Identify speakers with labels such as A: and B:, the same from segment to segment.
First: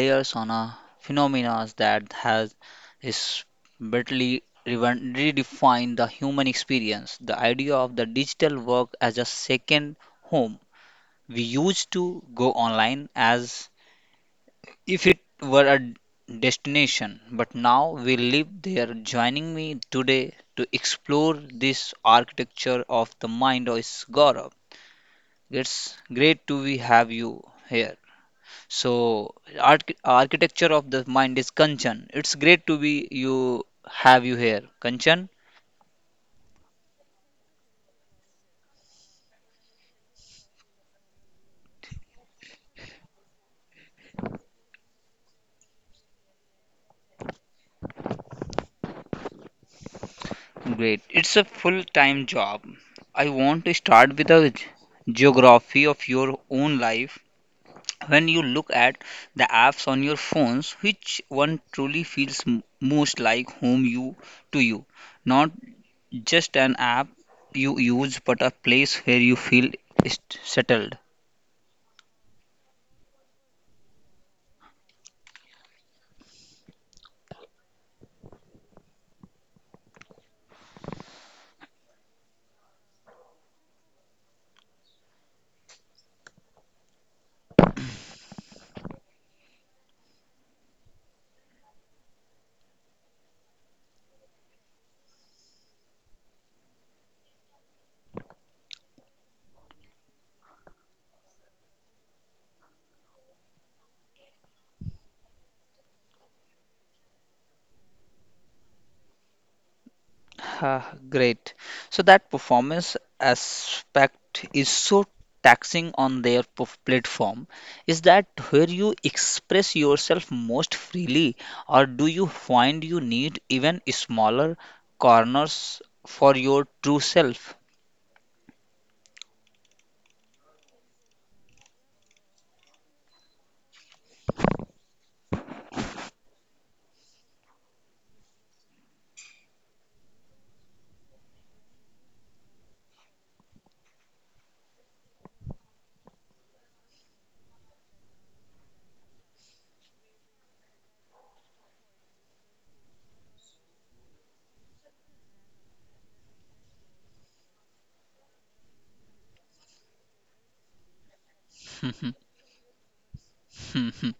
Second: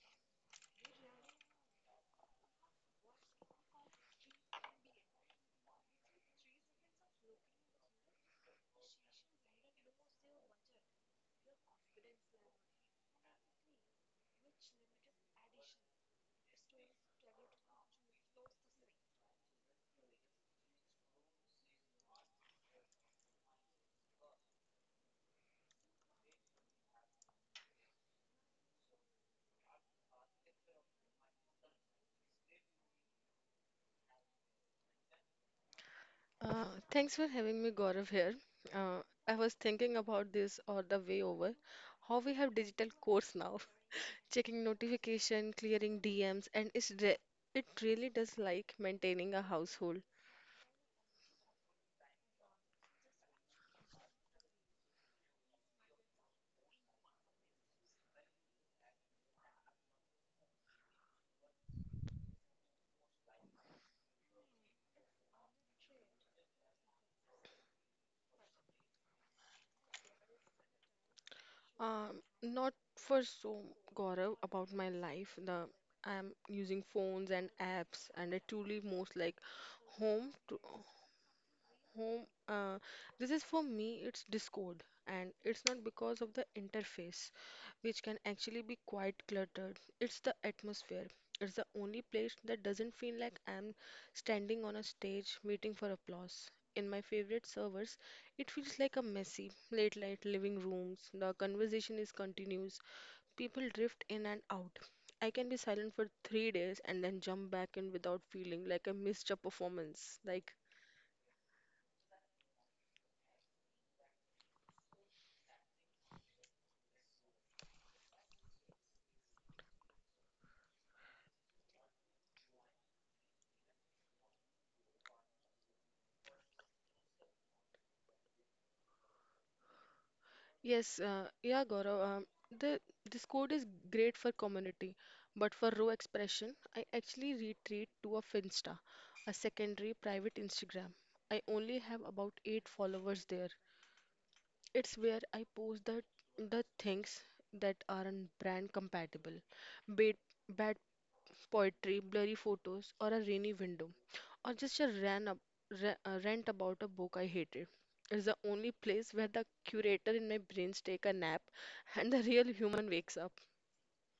A: layers on a phenomena that has is bitterly redefined the human experience. The idea of the digital work as a second home. We used to go online as if it were a destination, but now we live there. Joining me today to explore this architecture of the mind is Gaurav. It's great to be have you here. So, architecture of the mind is Kanchan. It's great to be you have you here, Kanchan.
B: Uh, Thanks for having me, Gaurav, here. Uh, I was thinking about this all the way over, how we have digital course now, checking notification, clearing DMs, and it really does like maintaining a household.
A: Great. It's a full-time job. I want to start with a geography of your own life. When you look at the apps on your phones, which one truly feels most like home you to you? Not just an app you use, but a place where you feel settled.
B: Not for so, Gaurav, about my life. The I'm using phones and apps, and I truly most like home to home uh, this is for me, it's Discord, and it's not because of the interface, which can actually be quite cluttered. It's the atmosphere. It's the only place that doesn't feel like I'm standing on a stage waiting for applause. In my favorite servers, it feels like a messy late night living rooms. The conversation is continuous, people drift in and out. I can be silent for 3 days and then jump back in without feeling like I missed a performance, like.
A: Great. So that performance aspect is so taxing on their platform. Is that where you express yourself most freely, or do you find you need even smaller corners for your true self?
B: Yes, yeah, Gaurav. The this code is great for community, but for raw expression, I actually retreat to a Finsta, a secondary private Instagram. I only have about eight followers there, it's where I post the things that aren't brand compatible, be it bad poetry, blurry photos, or a rainy window, or just a rant about a book I hated. It's the only place where the curator in my brains take a nap and the real human wakes up.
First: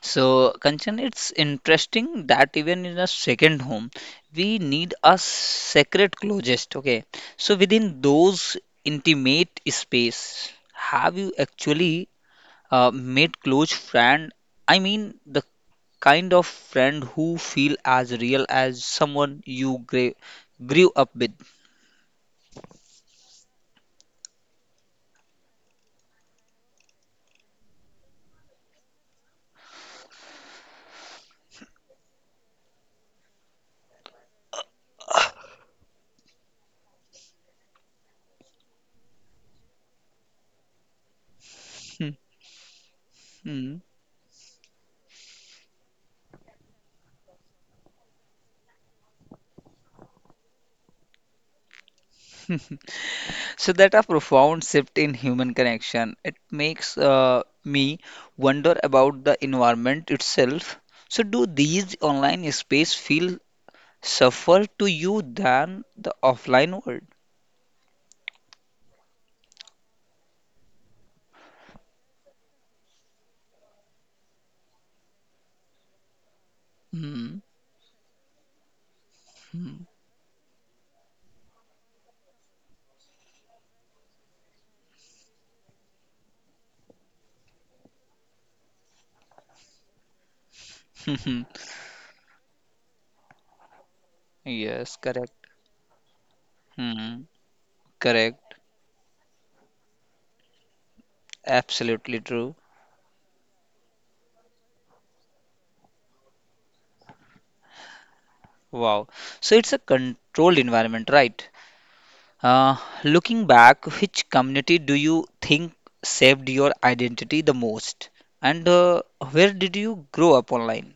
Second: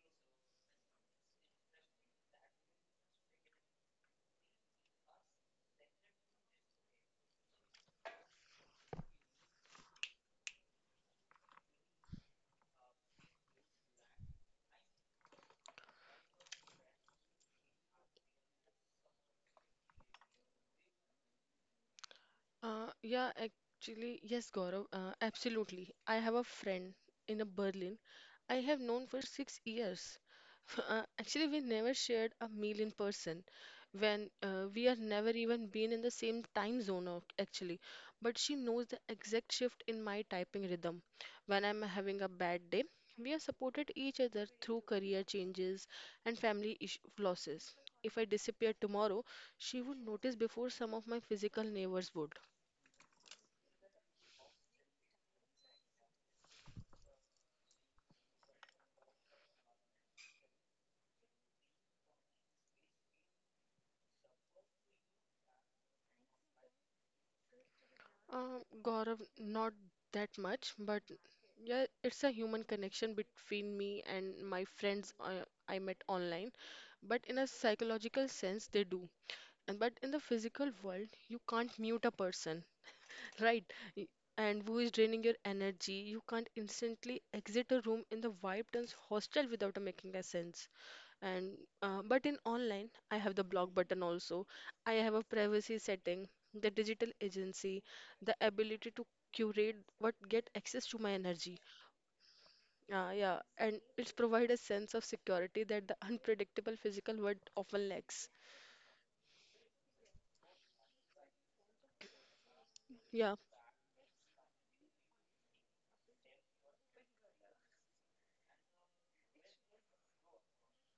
A: So, Kanchan, it's interesting that even in a second home, we need a sacred closest. Okay, so within those intimate space, have you actually made close friend? I mean, the kind of friend who feel as real as someone you grew up with.
B: Yeah, actually, yes, Gaurav, absolutely. I have a friend in a Berlin I have known for 6 years. Actually, we never shared a meal in person when we are never even been in the same time zone, actually. But she knows the exact shift in my typing rhythm when I'm having a bad day. We have
A: Hmm.
B: supported each other through career changes and family losses. If I disappear tomorrow, she would notice before some of my physical neighbors would.
A: So that a profound shift in human connection. It makes me wonder about the environment itself. So do these online space feel safer to you than the offline world?
B: Gaurav, not that much, but yeah, it's a human connection between me and my friends I met online. But in
A: Hmm.
B: a psychological sense, they do. And but in the physical world, you can't mute a person, right? Y- And who is draining your energy? You can't instantly exit a room in the vibe turns hostile without a making a sense.
A: Hmm.
B: And but in online I have the block button also, I
A: Yes,
B: have a
A: correct.
B: privacy setting, the digital
A: Hmm.
B: agency, the
A: Correct.
B: ability to curate what get access to my energy.
A: Absolutely true.
B: Yeah, and it's provide a sense of security that the unpredictable physical world often lacks.
A: Wow. So it's a controlled environment, right? Uh,
B: Yeah.
A: Looking back, which community do you think saved your identity the most? And where did you grow up online?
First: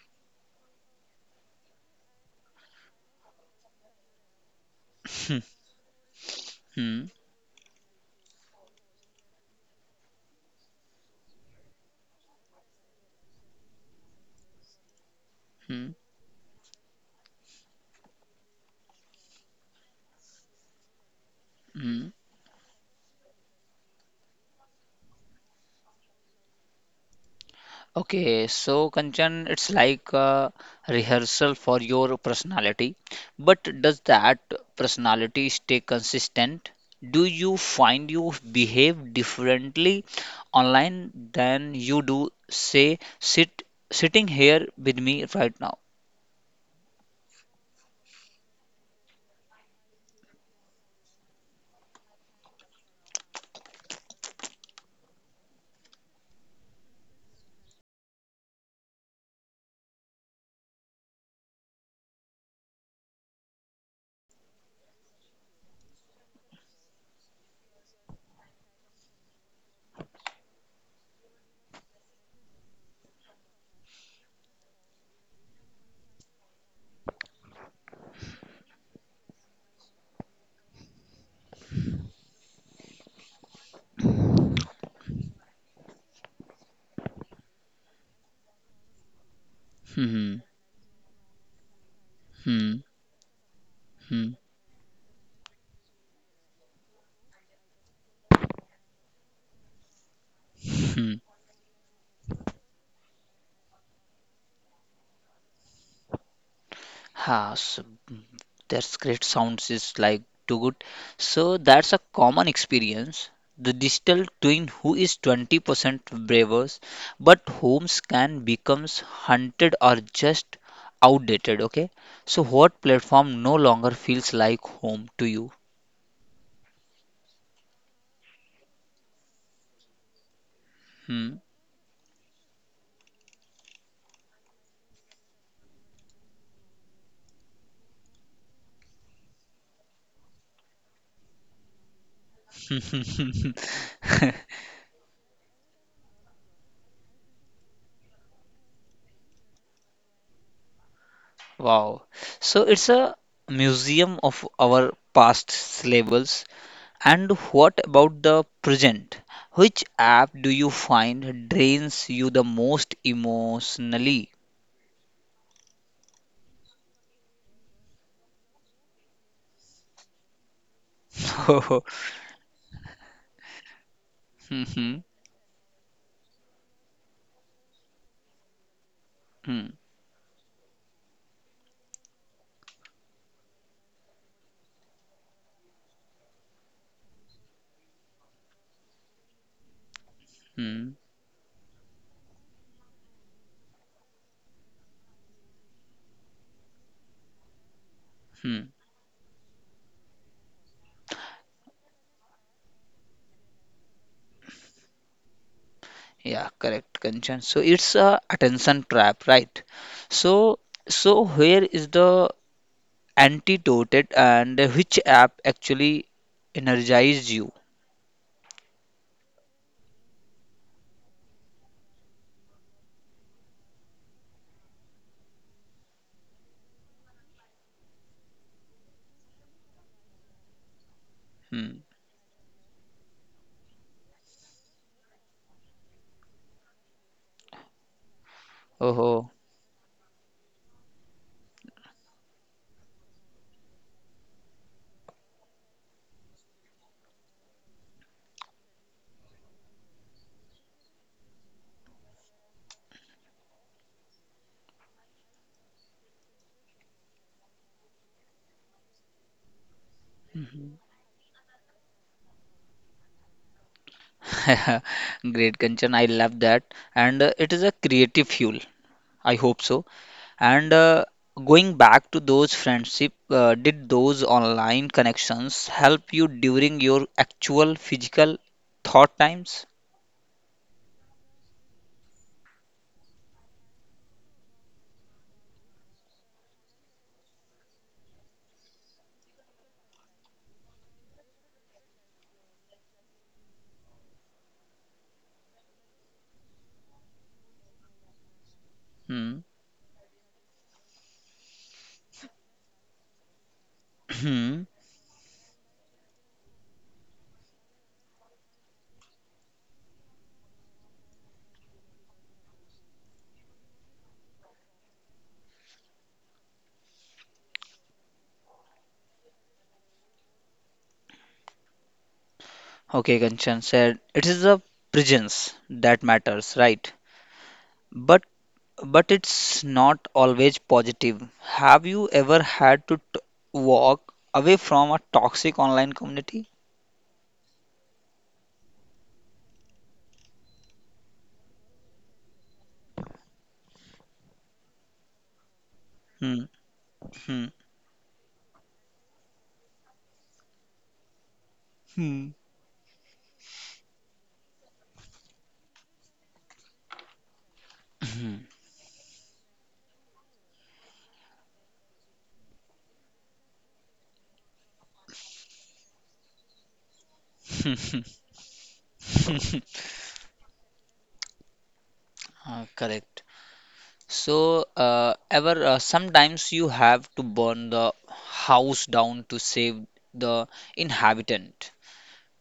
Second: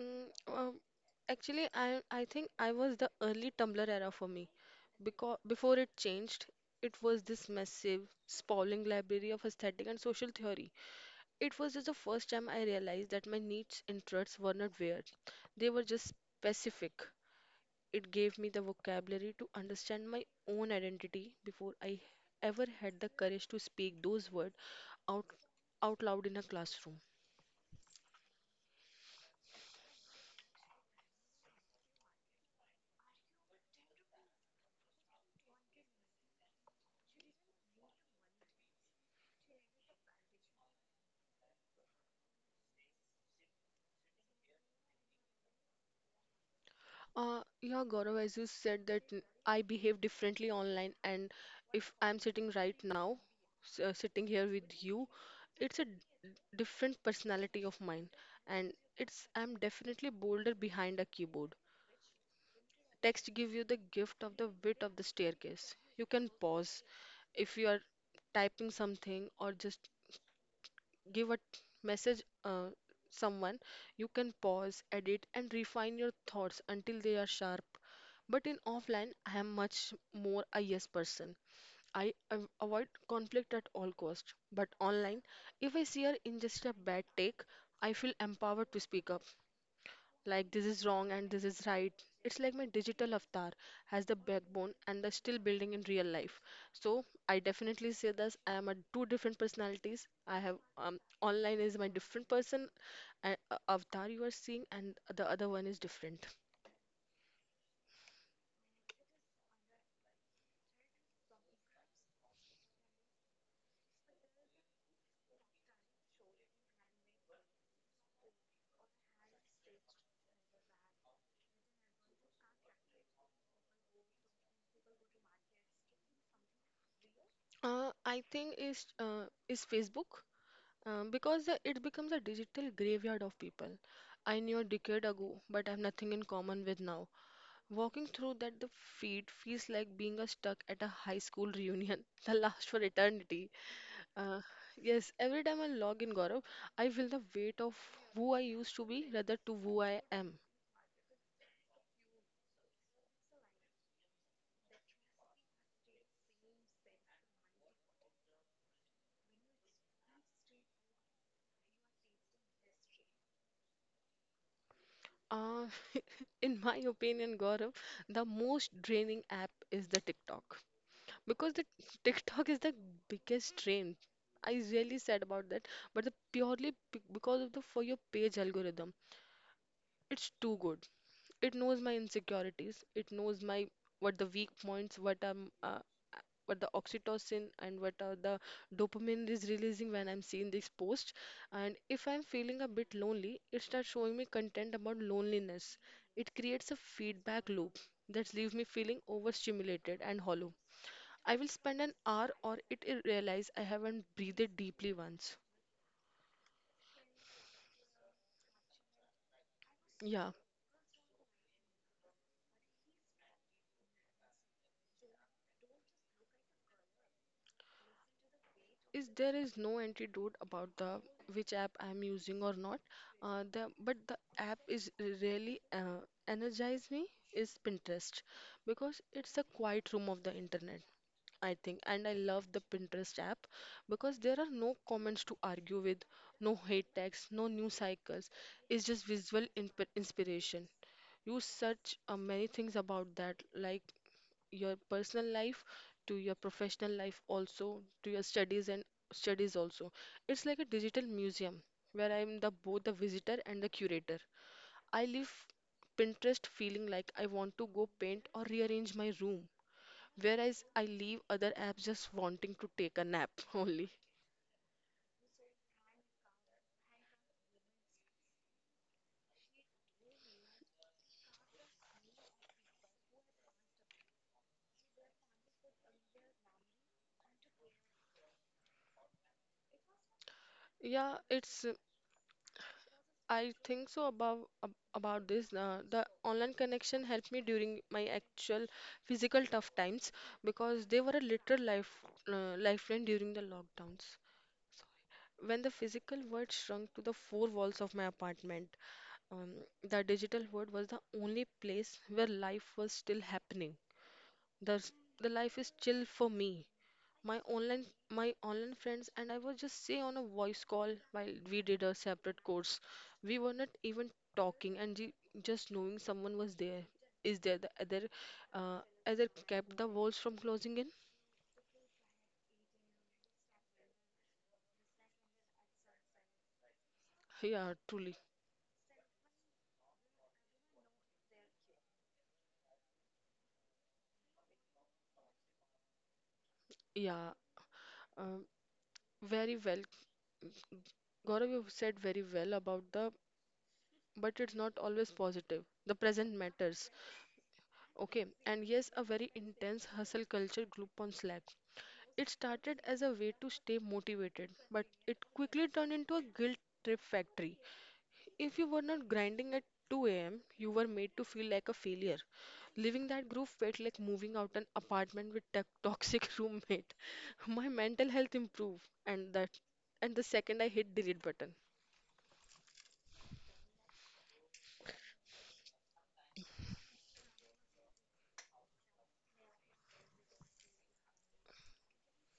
B: Mm, um, actually i i think I was the early Tumblr era for me, because
A: Hmm,
B: before it changed, it
A: hmm,
B: was this massive sprawling library of aesthetic and social theory. It was just the first time I realized that my niche interests were not weird, they were
A: hmm.
B: just specific. It gave me the vocabulary to understand my own identity before I
A: Hmm.
B: ever had the courage to speak those words out, out loud in a classroom.
A: Okay, so Kanchan, it's like a rehearsal for your personality, but does that personality stay consistent? Do you find you behave differently online than you do, say, sitting here with me right now?
B: Yeah, Gaurav, as you said that I behave differently online, and if I'm sitting right now, sitting here with you, it's a different personality of mine, and it's I'm definitely bolder behind a keyboard. Text give you the gift of the width of the staircase. You can pause if you are typing something or just give a message someone. You can pause, edit, and refine your thoughts until they are sharp. But in offline, I am much more a yes person. I avoid conflict at all cost. But online, if I see or ingest a bad take, I feel empowered to speak up like this is wrong and this is right. It's like my
A: Hmm,
B: digital avatar has the
A: hmm,
B: backbone and the still building in real life. So I definitely say this. I am a two different personalities. I have
A: hmm.
B: online is my different person, avatar you are seeing, and the other one is different.
A: Ha, so mm, that's great. Sounds is like too good. So that's a common experience. The digital twin who is 20% braver, but homes can becomes hunted or just outdated. Okay. So what platform no longer feels like home to you?
B: I think is Facebook,
A: Hmm.
B: because it becomes a digital graveyard of people I knew a decade ago, but I have nothing in common with now. Walking through that the feet feels like being a stuck at a high school reunion the last for eternity. Uh, yes, every time I log in, Gaurav, I feel the weight of who I used to be rather to who I am.
A: Wow. So it's a museum of our past labels. And what about the present? Which app do you find drains you the most emotionally?
B: Uh, in my opinion, Gaurav, the most draining app is the TikTok because the TikTok is the biggest drain. I really
A: Mhm,
B: sad about that, but the purely because of the for your page algorithm,
A: hmm,
B: it's too good. It knows my insecurities, it knows my what the weak points, what the oxytocin and what are the dopamine is releasing when I'm seeing this
A: hmm,
B: post. And if I'm feeling a bit lonely, it starts showing me content about loneliness. It creates a feedback loop that leaves me
A: hmm.
B: feeling overstimulated and hollow. I will spend an hour or it realize I haven't breathed deeply once.
A: Yeah, correct, Kanchan. So it's a attention trap, right?
B: Yeah.
A: So, so, where is the antidote and which app actually energizes you?
B: is there is no antidote about the which app I'm using or not. The But the app is really energize me is Pinterest because it's a quiet room of the internet. I think,
A: Hmm.
B: and I love the Pinterest app because there are no comments to argue with, no hate tags, no news cycles. It's just
A: Oh,
B: visual inp inspiration. You search many things about that, like your personal life to your professional life also to your studies and studies also. It's like a digital museum where I'm the both the visitor and the curator. I leave Pinterest feeling like I want to go paint or rearrange my room, whereas I leave other apps just wanting to take a nap only.
A: great, Kanchan. I love that, and it is a creative fuel. I hope so. And going back to those friendship, did those online connections help you during your actual physical thought times?
B: Yeah, it's I think so about about this. The online connection helped me during my actual physical tough times because they were a literal lifeline during the lockdowns. So, when the physical world shrunk to the four walls of my apartment,
A: Hmm.
B: um, the digital world was the only place where life was still happening.
A: Hmm.
B: The the life is chill for me. My online my online friends and I was just say on a voice call while we did a separate course. We were not even talking and just knowing someone was there. Is there the uh, other kept the walls from closing in?
A: Okay, Kanchan said it is the presence that matters, right?
B: Yeah, truly.
A: But but it's not always positive. Have you ever had to t walk away from a toxic online community?
B: Yeah, um, very well. Gaurav, you said very well about the, but it's not always positive. The present
A: Hmm.
B: matters.
A: Hmm.
B: Okay, and yes, a very intense hustle culture group on Slack.
A: Hmm.
B: It started as a way to stay motivated, but it quickly turned into a guilt trip factory.
A: Hmm.
B: If you were not grinding at 2 a.m., you were made to feel like a failure. Leaving that group felt like moving out an apartment with a toxic roommate. My mental health improved, and the second I hit delete button.
A: Correct. So, ever sometimes you have to burn the house down to save the inhabitant.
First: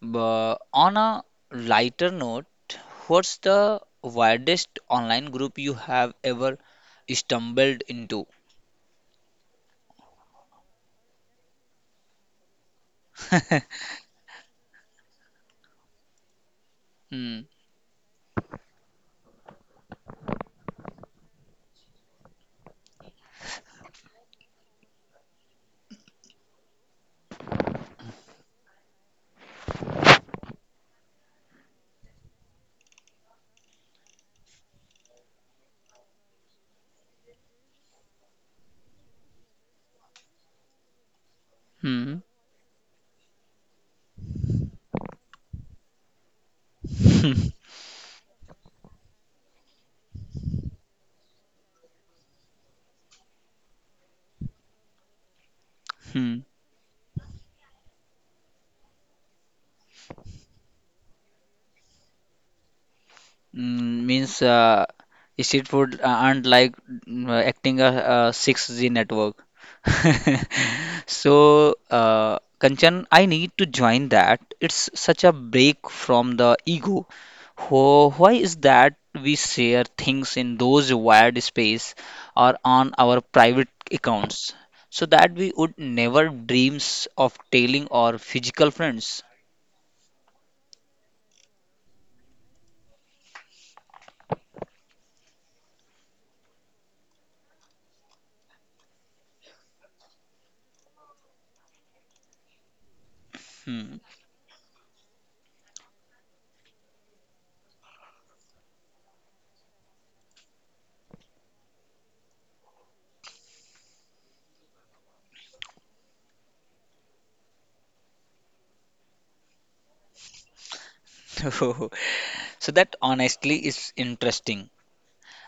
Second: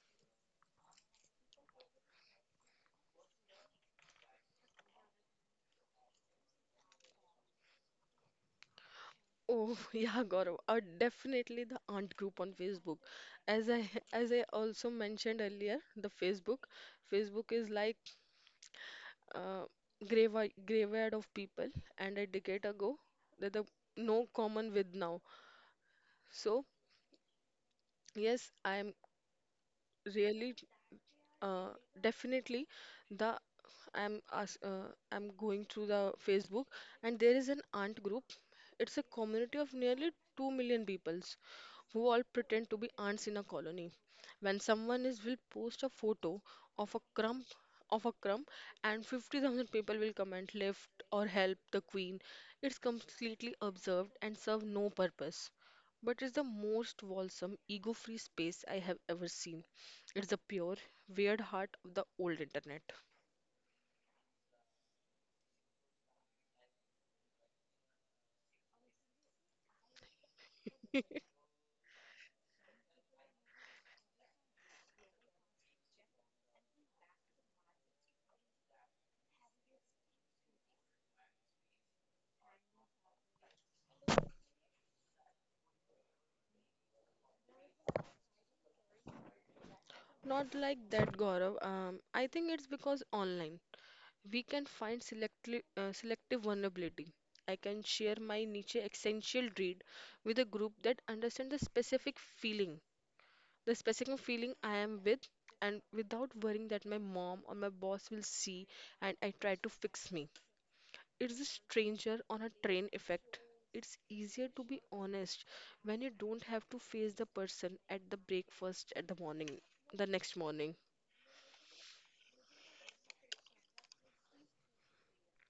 A: But on a lighter note, what's the weirdest online group you have ever stumbled into?
B: Oh, yeah, Gaurav, definitely the aunt group on Facebook. As I as I also mentioned earlier, the Facebook,
A: Hmm.
B: Facebook is like uh, graveyard of people and a decade ago that the no common with now. So yes, I am really uh, definitely the I'm as I'm going through the Facebook, and there is an aunt group. It's a community of nearly 2 million peoples who
A: Hmm.
B: all pretend to be ants in a colony. When someone is will post a photo of a crumb of a crumb and 50,000 people will comment lift or help the queen. It's completely observed and serve no purpose. But it's
A: Hmm.
B: the most wholesome, ego-free space I have ever seen. It's the pure, weird heart of the old internet.
A: Means street food aren't like acting a 6G network. So, Kanchan, I need to join that. It's such a break from the ego. Why is that we share things in those wired space or on our private accounts so that we would never dreams of telling our physical friends?
B: Not like that, Gaurav. I think it's because online. We can find selective vulnerability. I can share my niche essential read with a group that understands the specific feeling, the
A: Hmm.
B: specific feeling I am with, and without worrying that my mom or my boss will see and I try to fix me. It's a stranger on a train effect. It's easier to be honest when you don't have to face the person at the breakfast at the morning, the next morning.
A: So that honestly is interesting.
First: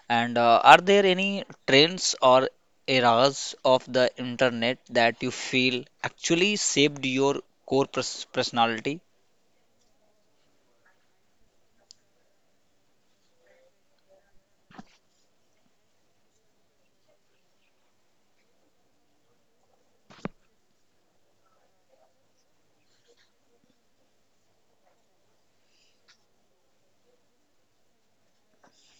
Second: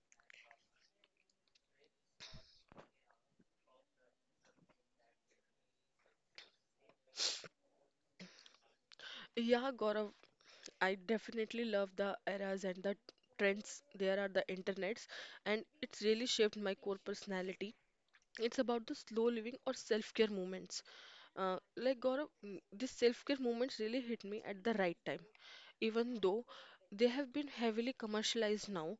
A: And are there any trends or eras of the internet that you feel actually shaped your core personality?
B: Yeah, Gaurav, I definitely love the eras and the trends. There are the internets, and it's really shaped my core personality. It's about the slow living or self care movements. Like, Gaurav, these self care movements really hit me at the right time. Even though they have been heavily commercialized now,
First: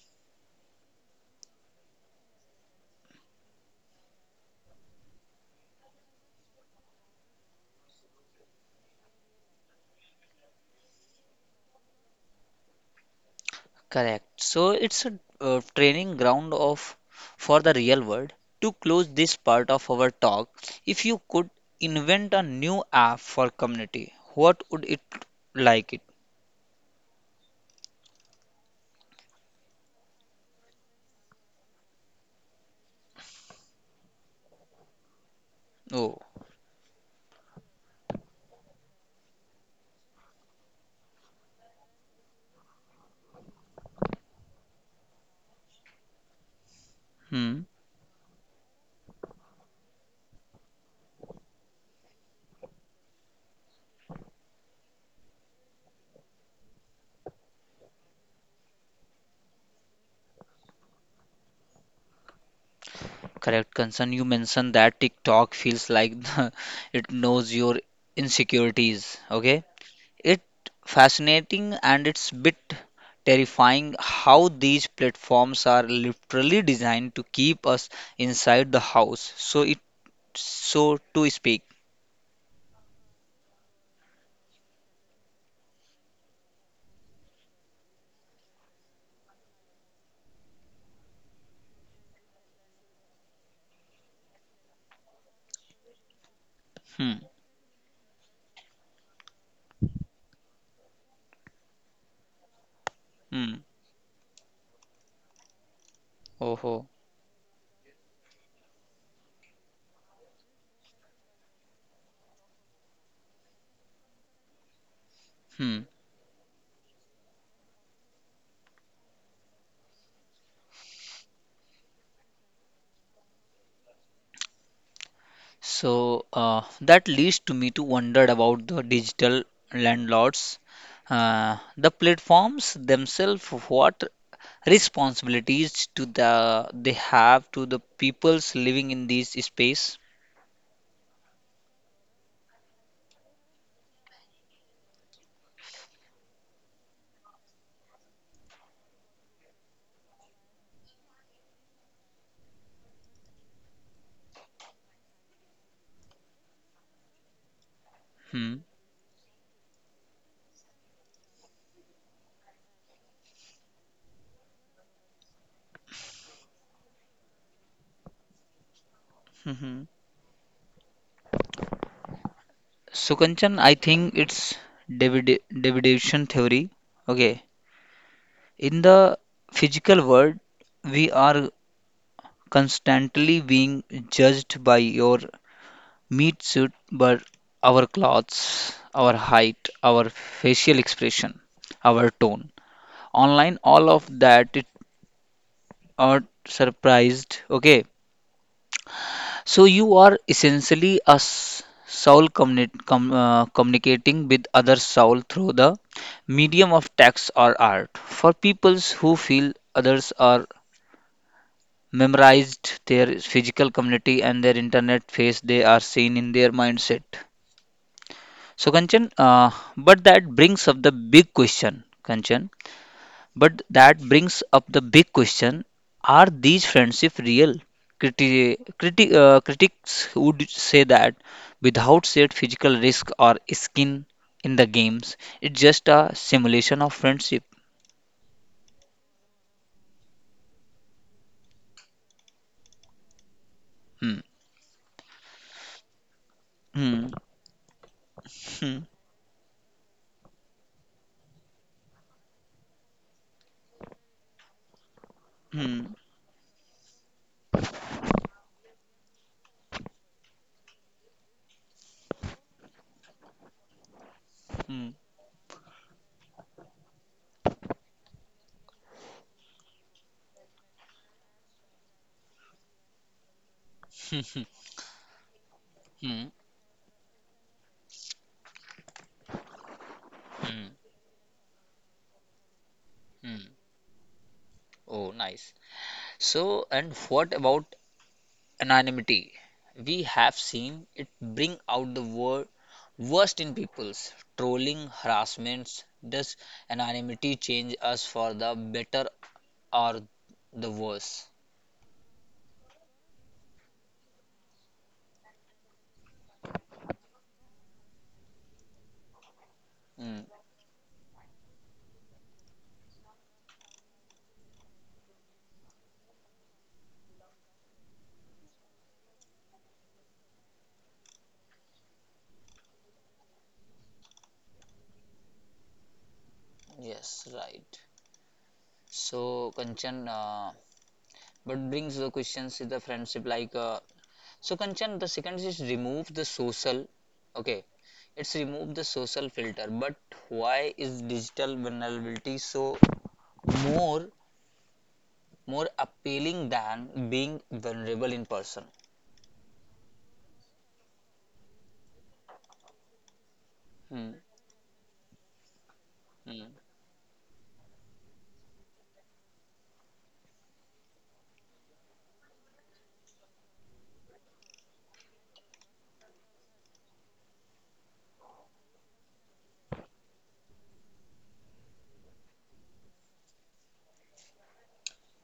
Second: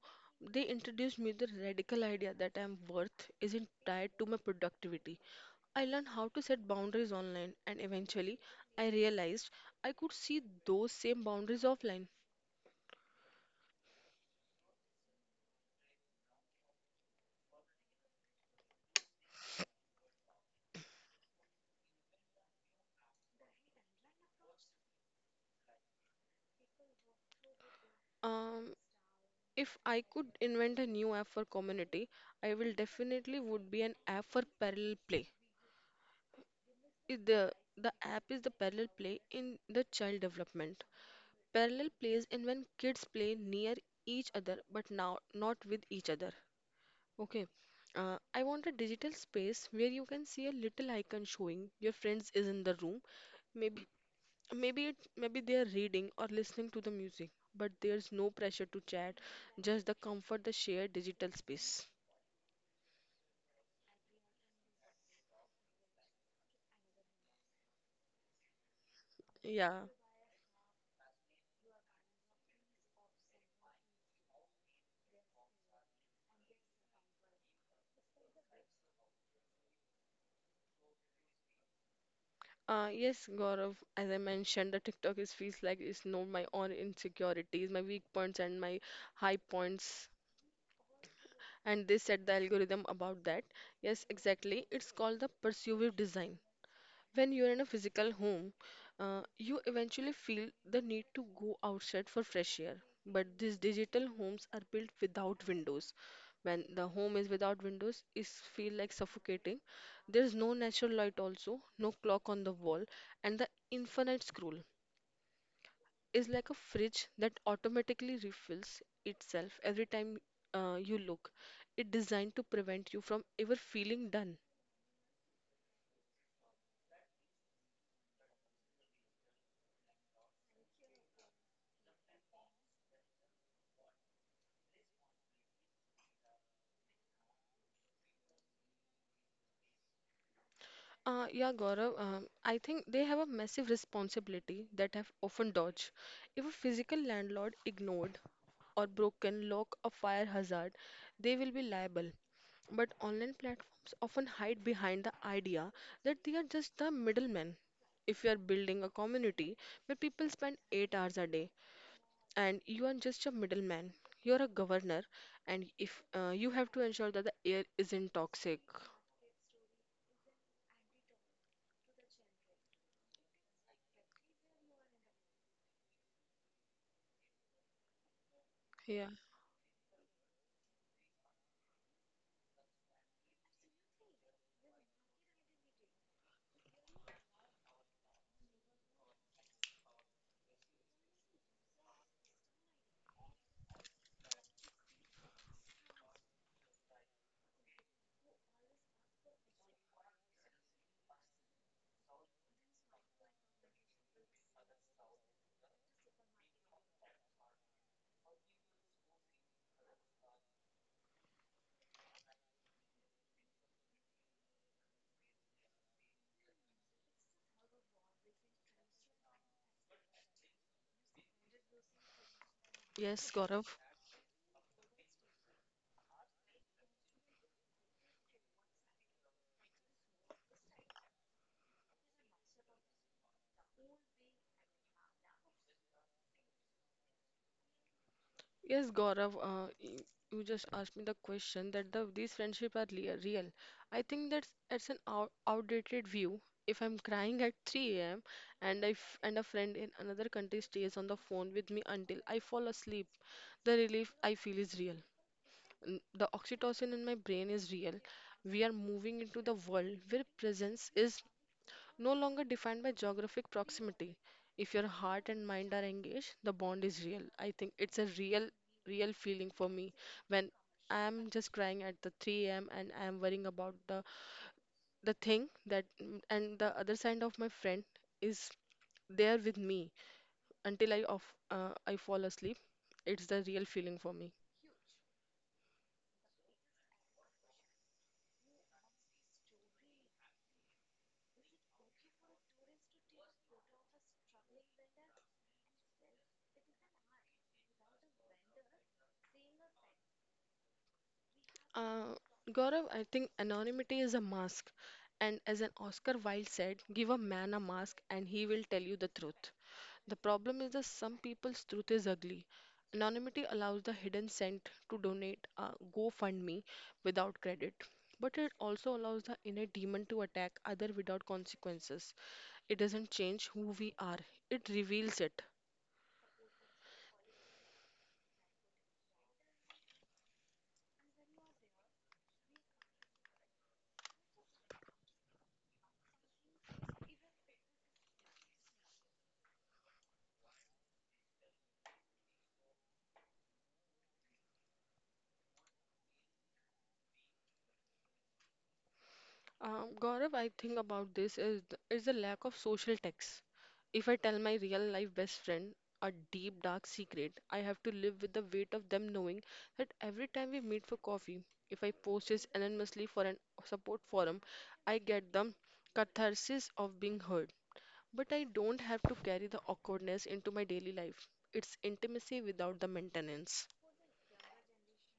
B: they introduced me the radical idea that I'm worth isn't tied to my productivity. I learned how to set boundaries online, and eventually, I realized I could see those same boundaries offline.
A: Correct. So it's a training ground of for the real world. To close this part of our talk, if you could invent a new app for community, what would it like it?
B: Um, if I could invent a new app for community, I will definitely would be an app for parallel play.
A: Oh,
B: Is the app is the parallel play in the child development. Parallel play is in when kids play near each other, but now not with each other. Okay.
A: hmm.
B: I want a digital space where you can see a little icon showing your friends is in the room, maybe maybe they are reading or listening to the music, but there's no pressure to chat, just the comfort, the shared digital space.
A: Correct, concern. You mentioned that TikTok feels like it knows your insecurities. Okay.
B: Yeah,
A: It fascinating and it's bit terrifying how these platforms are literally designed to keep us inside the house. So it so to speak.
B: yes, Gaurav. As I mentioned, the TikTok is feels like it's know my own insecurities, my weak points, and my high points. And they set the algorithm about that. Yes, exactly. It's called the persuasive design.
A: Hmm.
B: When you're in a physical home, you eventually feel the need to go outside for fresh air. But
A: Hmm.
B: these digital homes are built without windows.
A: Oh.
B: When
A: Ho.
B: the home is without windows, it feel like suffocating. There's no natural light also, no clock on the wall, and the infinite scroll
A: Hmm.
B: is like a fridge that automatically refills itself every time you look. It's designed to prevent you from ever feeling done.
A: So that leads to me to wonder about the digital landlords, the platforms themselves. What responsibilities to the they have to the peoples living in these space?
B: Yeah, Gaurav, I think they have a massive responsibility that have often dodged. If a physical landlord ignored or broken lock or fire hazard, they will be liable. But online platforms often hide behind the idea that they are just the middlemen. If you are
A: Hmm.
B: building a community where people spend 8 hours a day, and you are just a middleman. You're a governor, and if you have to ensure that the air isn't toxic.
A: So Kanchan, I think it's Davidation theory. Okay. In
B: Yeah.
A: the physical world, we are constantly being judged by your meat suit, but our clothes, our height, our facial expression, our tone. Online, all of that it are surprised. Okay. So you are essentially a soul communicating with other soul through the medium of text or art. For peoples who feel others are memorized their physical community and their internet face, they are seen in their mindset. So Kanchan, but that brings up the big question, Kanchan.
B: Yes,
A: But
B: Gaurav.
A: that brings up the big question, are these friendships real? Critics would say that without said physical risk or skin in the games, it's just a simulation of friendship.
B: Yes, Gaurav. You just asked me the question that the these friendship are real. I
A: Hmm.
B: think that's an outdated view. If I'm
A: Hmm.
B: crying at 3 a.m.
A: Hmm.
B: and if and a friend in another country stays on the phone with me until I fall asleep, the relief I feel is real.
A: Hmm.
B: The oxytocin in my brain is real. We are moving into the world where presence is no longer defined by geographic proximity. If
A: Hmm.
B: your heart and mind are engaged, the bond is real. I think it's a real, real feeling for me when I'm just crying at the 3 a.m. and I'm worrying about the
A: Hmm.
B: the thing that
A: Hmm.
B: and the other side of my friend is there with me
A: Hmm.
B: until I fall asleep. It's the
A: Hmm.
B: real feeling for me.
A: Oh, nice. So, and what about anonymity? We have seen it bring out the worst in people's trolling, harassments. Does anonymity change us for the better or the worse?
B: Uh, Gaurav, I think anonymity is a mask. And as an Oscar Wilde said, give a man a mask and he will tell you the truth. The
A: Mm,
B: problem is that some people's truth is ugly. Anonymity allows the hidden scent to donate a GoFundMe without credit. But it also allows the inner demon to attack other without consequences. It doesn't change who we are, it reveals it.
A: yes, right. So, Kanchan, but brings the questions to the friendship so, Kanchan, the second is remove the social. Okay, it's remove the social filter, but why is digital vulnerability so more more appealing than being vulnerable in person.
B: Gaurav, I think about this is the lack of social text.
A: Hmm.
B: If I tell my real life best friend a
A: Hmm.
B: deep dark secret, I have to live with the weight of them knowing that every time we meet for coffee, if I post this anonymously for an support forum, I get the catharsis of being heard. But I don't have to carry the awkwardness into my daily life. It's intimacy without the maintenance.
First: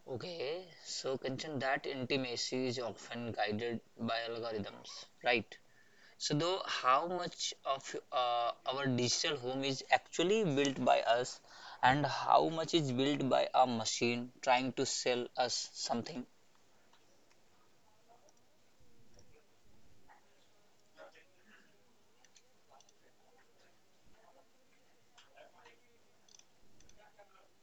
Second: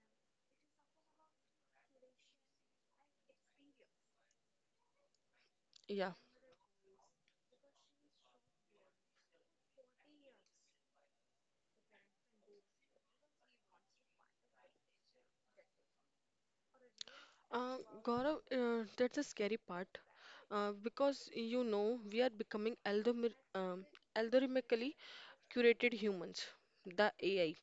A: Okay, so Kanchan, that intimacy is often guided by algorithms, right?
B: Yeah.
A: So, though, how much of our digital home is actually built by us, and how much is built by a machine trying to sell us something?
B: Uh, Gaurav, that's a scary part because you know we are becoming algorithmically curated humans. The AI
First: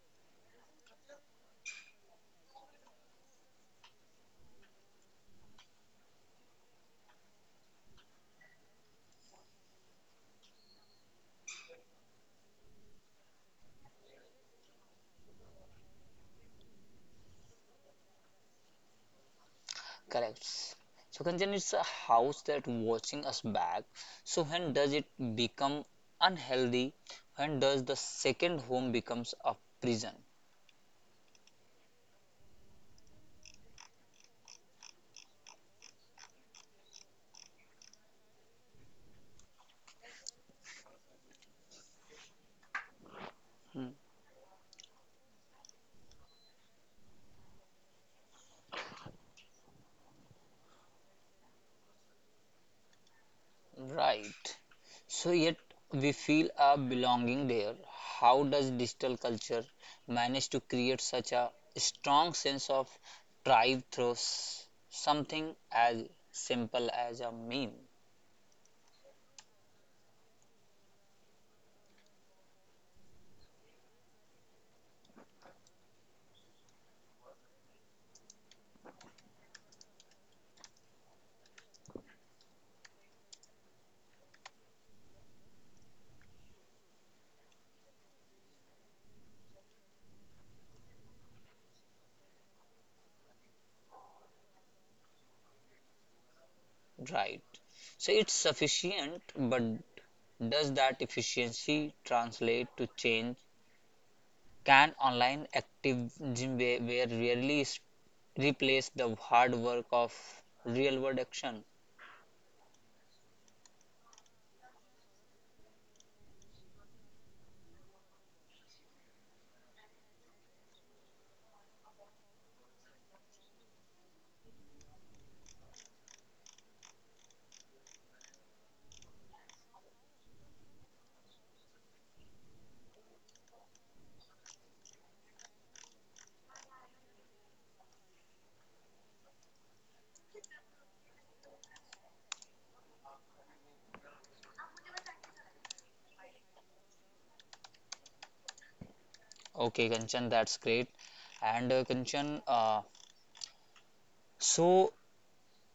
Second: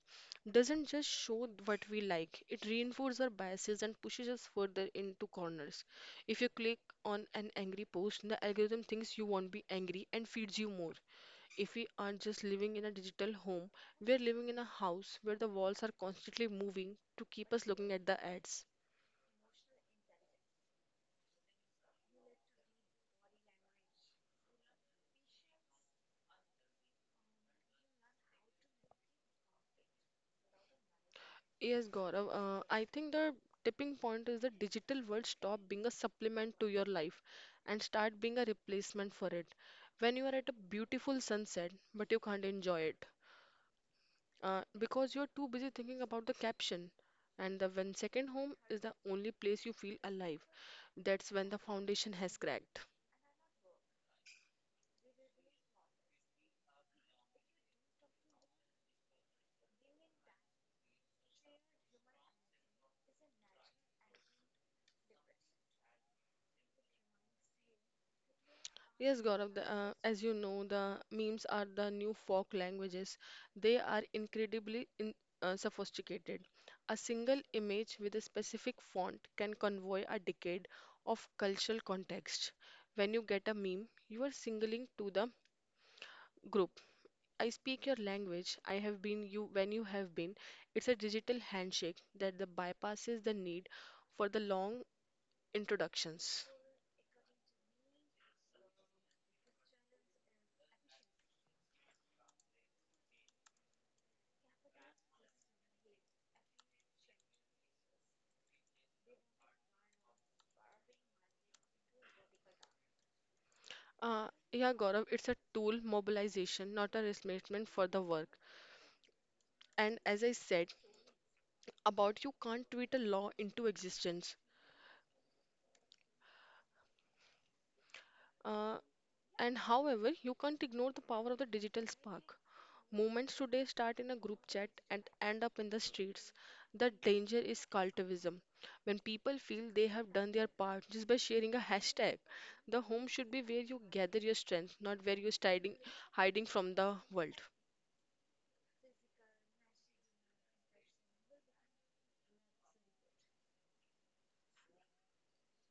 B: doesn't just show what we like, it reinforces our biases and pushes us further into corners. If you click on an angry post, the algorithm thinks you won't be angry and feeds you more. If we aren't just living in a digital home, we are living in a house where the walls are constantly moving to keep us looking at the ads.
A: Correct. So Kanchan, it's a house that watching us back. So when does it become unhealthy? When does the second home becomes a prison?
B: Yes, Gaurav. I think the tipping point is the digital world stop being a supplement to your life and start being a replacement for it. When you are at a beautiful sunset, but you can't enjoy it
A: Hmm.
B: because you're too busy thinking about the caption. And the when second home is the only place you feel alive. That's when the foundation has cracked.
A: Right. So yet we feel a belonging there. How does digital culture manage to create such a strong sense of tribe through something as simple as a meme?
B: Yes, Gaurav, as you know, the memes are the new folk languages. They are incredibly sophisticated. A single image with a specific font can convey a decade of cultural context. When you get a meme, you are signaling to the group. I speak your language. I have been you when you have been. It's a digital handshake that the bypasses the need for the long introductions.
A: Right. So it's sufficient, but does that efficiency translate to change? Can online activism, where rarely replace the hard work of real world action?
B: Yeah, Gaurav, it's a tool mobilization, not a replacement for the work. And as I said about you can't tweet a law into existence. Uh, and however, you can't ignore the power of the digital spark. Movements today start in a group chat and end up in the streets. The danger is cultivism. When people feel they have done their part just by sharing a hashtag, the home should be where you gather your strength, not where you're hiding from the world.
A: Okay, Kanchan, that's great. And Kanchan, so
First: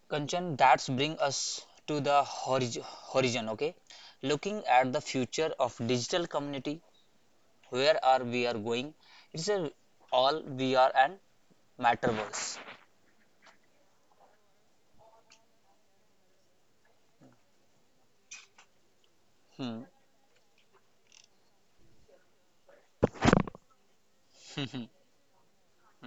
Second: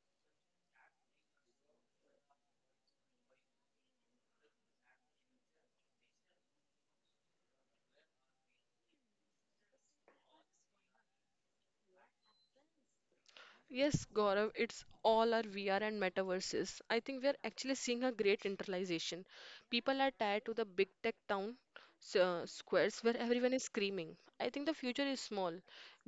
A: Kanchan, that's bring us to the horizon. Okay, looking at the future of digital community, where are we are going? It's a all VR and Matterverse.
B: Yes, Gaurav, it's all our VR and metaverses. I think we are actually seeing a great internalization.
A: Hmm.
B: People are tired to the big tech town squares where everyone is screaming. I think the future is small.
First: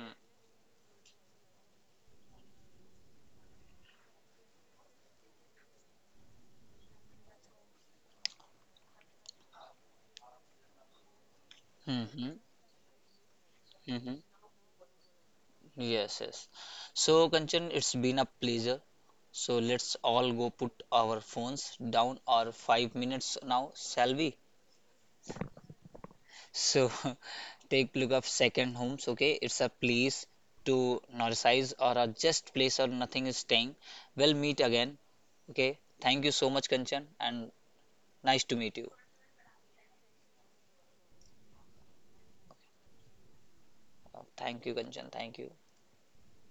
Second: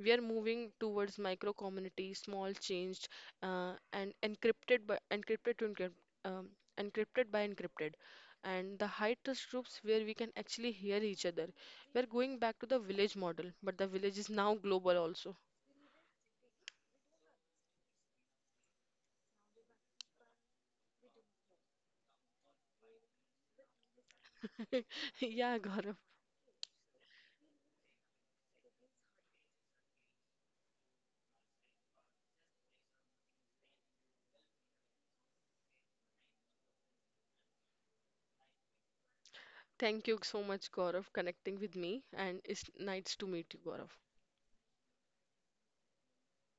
B: We are moving towards micro community, small changed, and um, encrypted by encrypted, and the high trust groups where we can actually hear each other. We are going
A: Hmm.
B: back to the village model, but the
A: Hmm.
B: village is now global also.
A: Yes, yes. So, Kanchan, it's been a pleasure. So, let's all go put our phones down or 5 minutes now, shall we?
B: Yeah, Gaurav.
A: So, take look up second homes, okay? It's a place to narcissize or a just place or nothing is staying. We'll meet again, okay? Thank you so much, Kanchan, and nice to meet you.
B: Thank you so much, Gaurav, connecting with me, and it's nice to meet you, Gaurav.
A: Thank you, Kanchan. Thank you.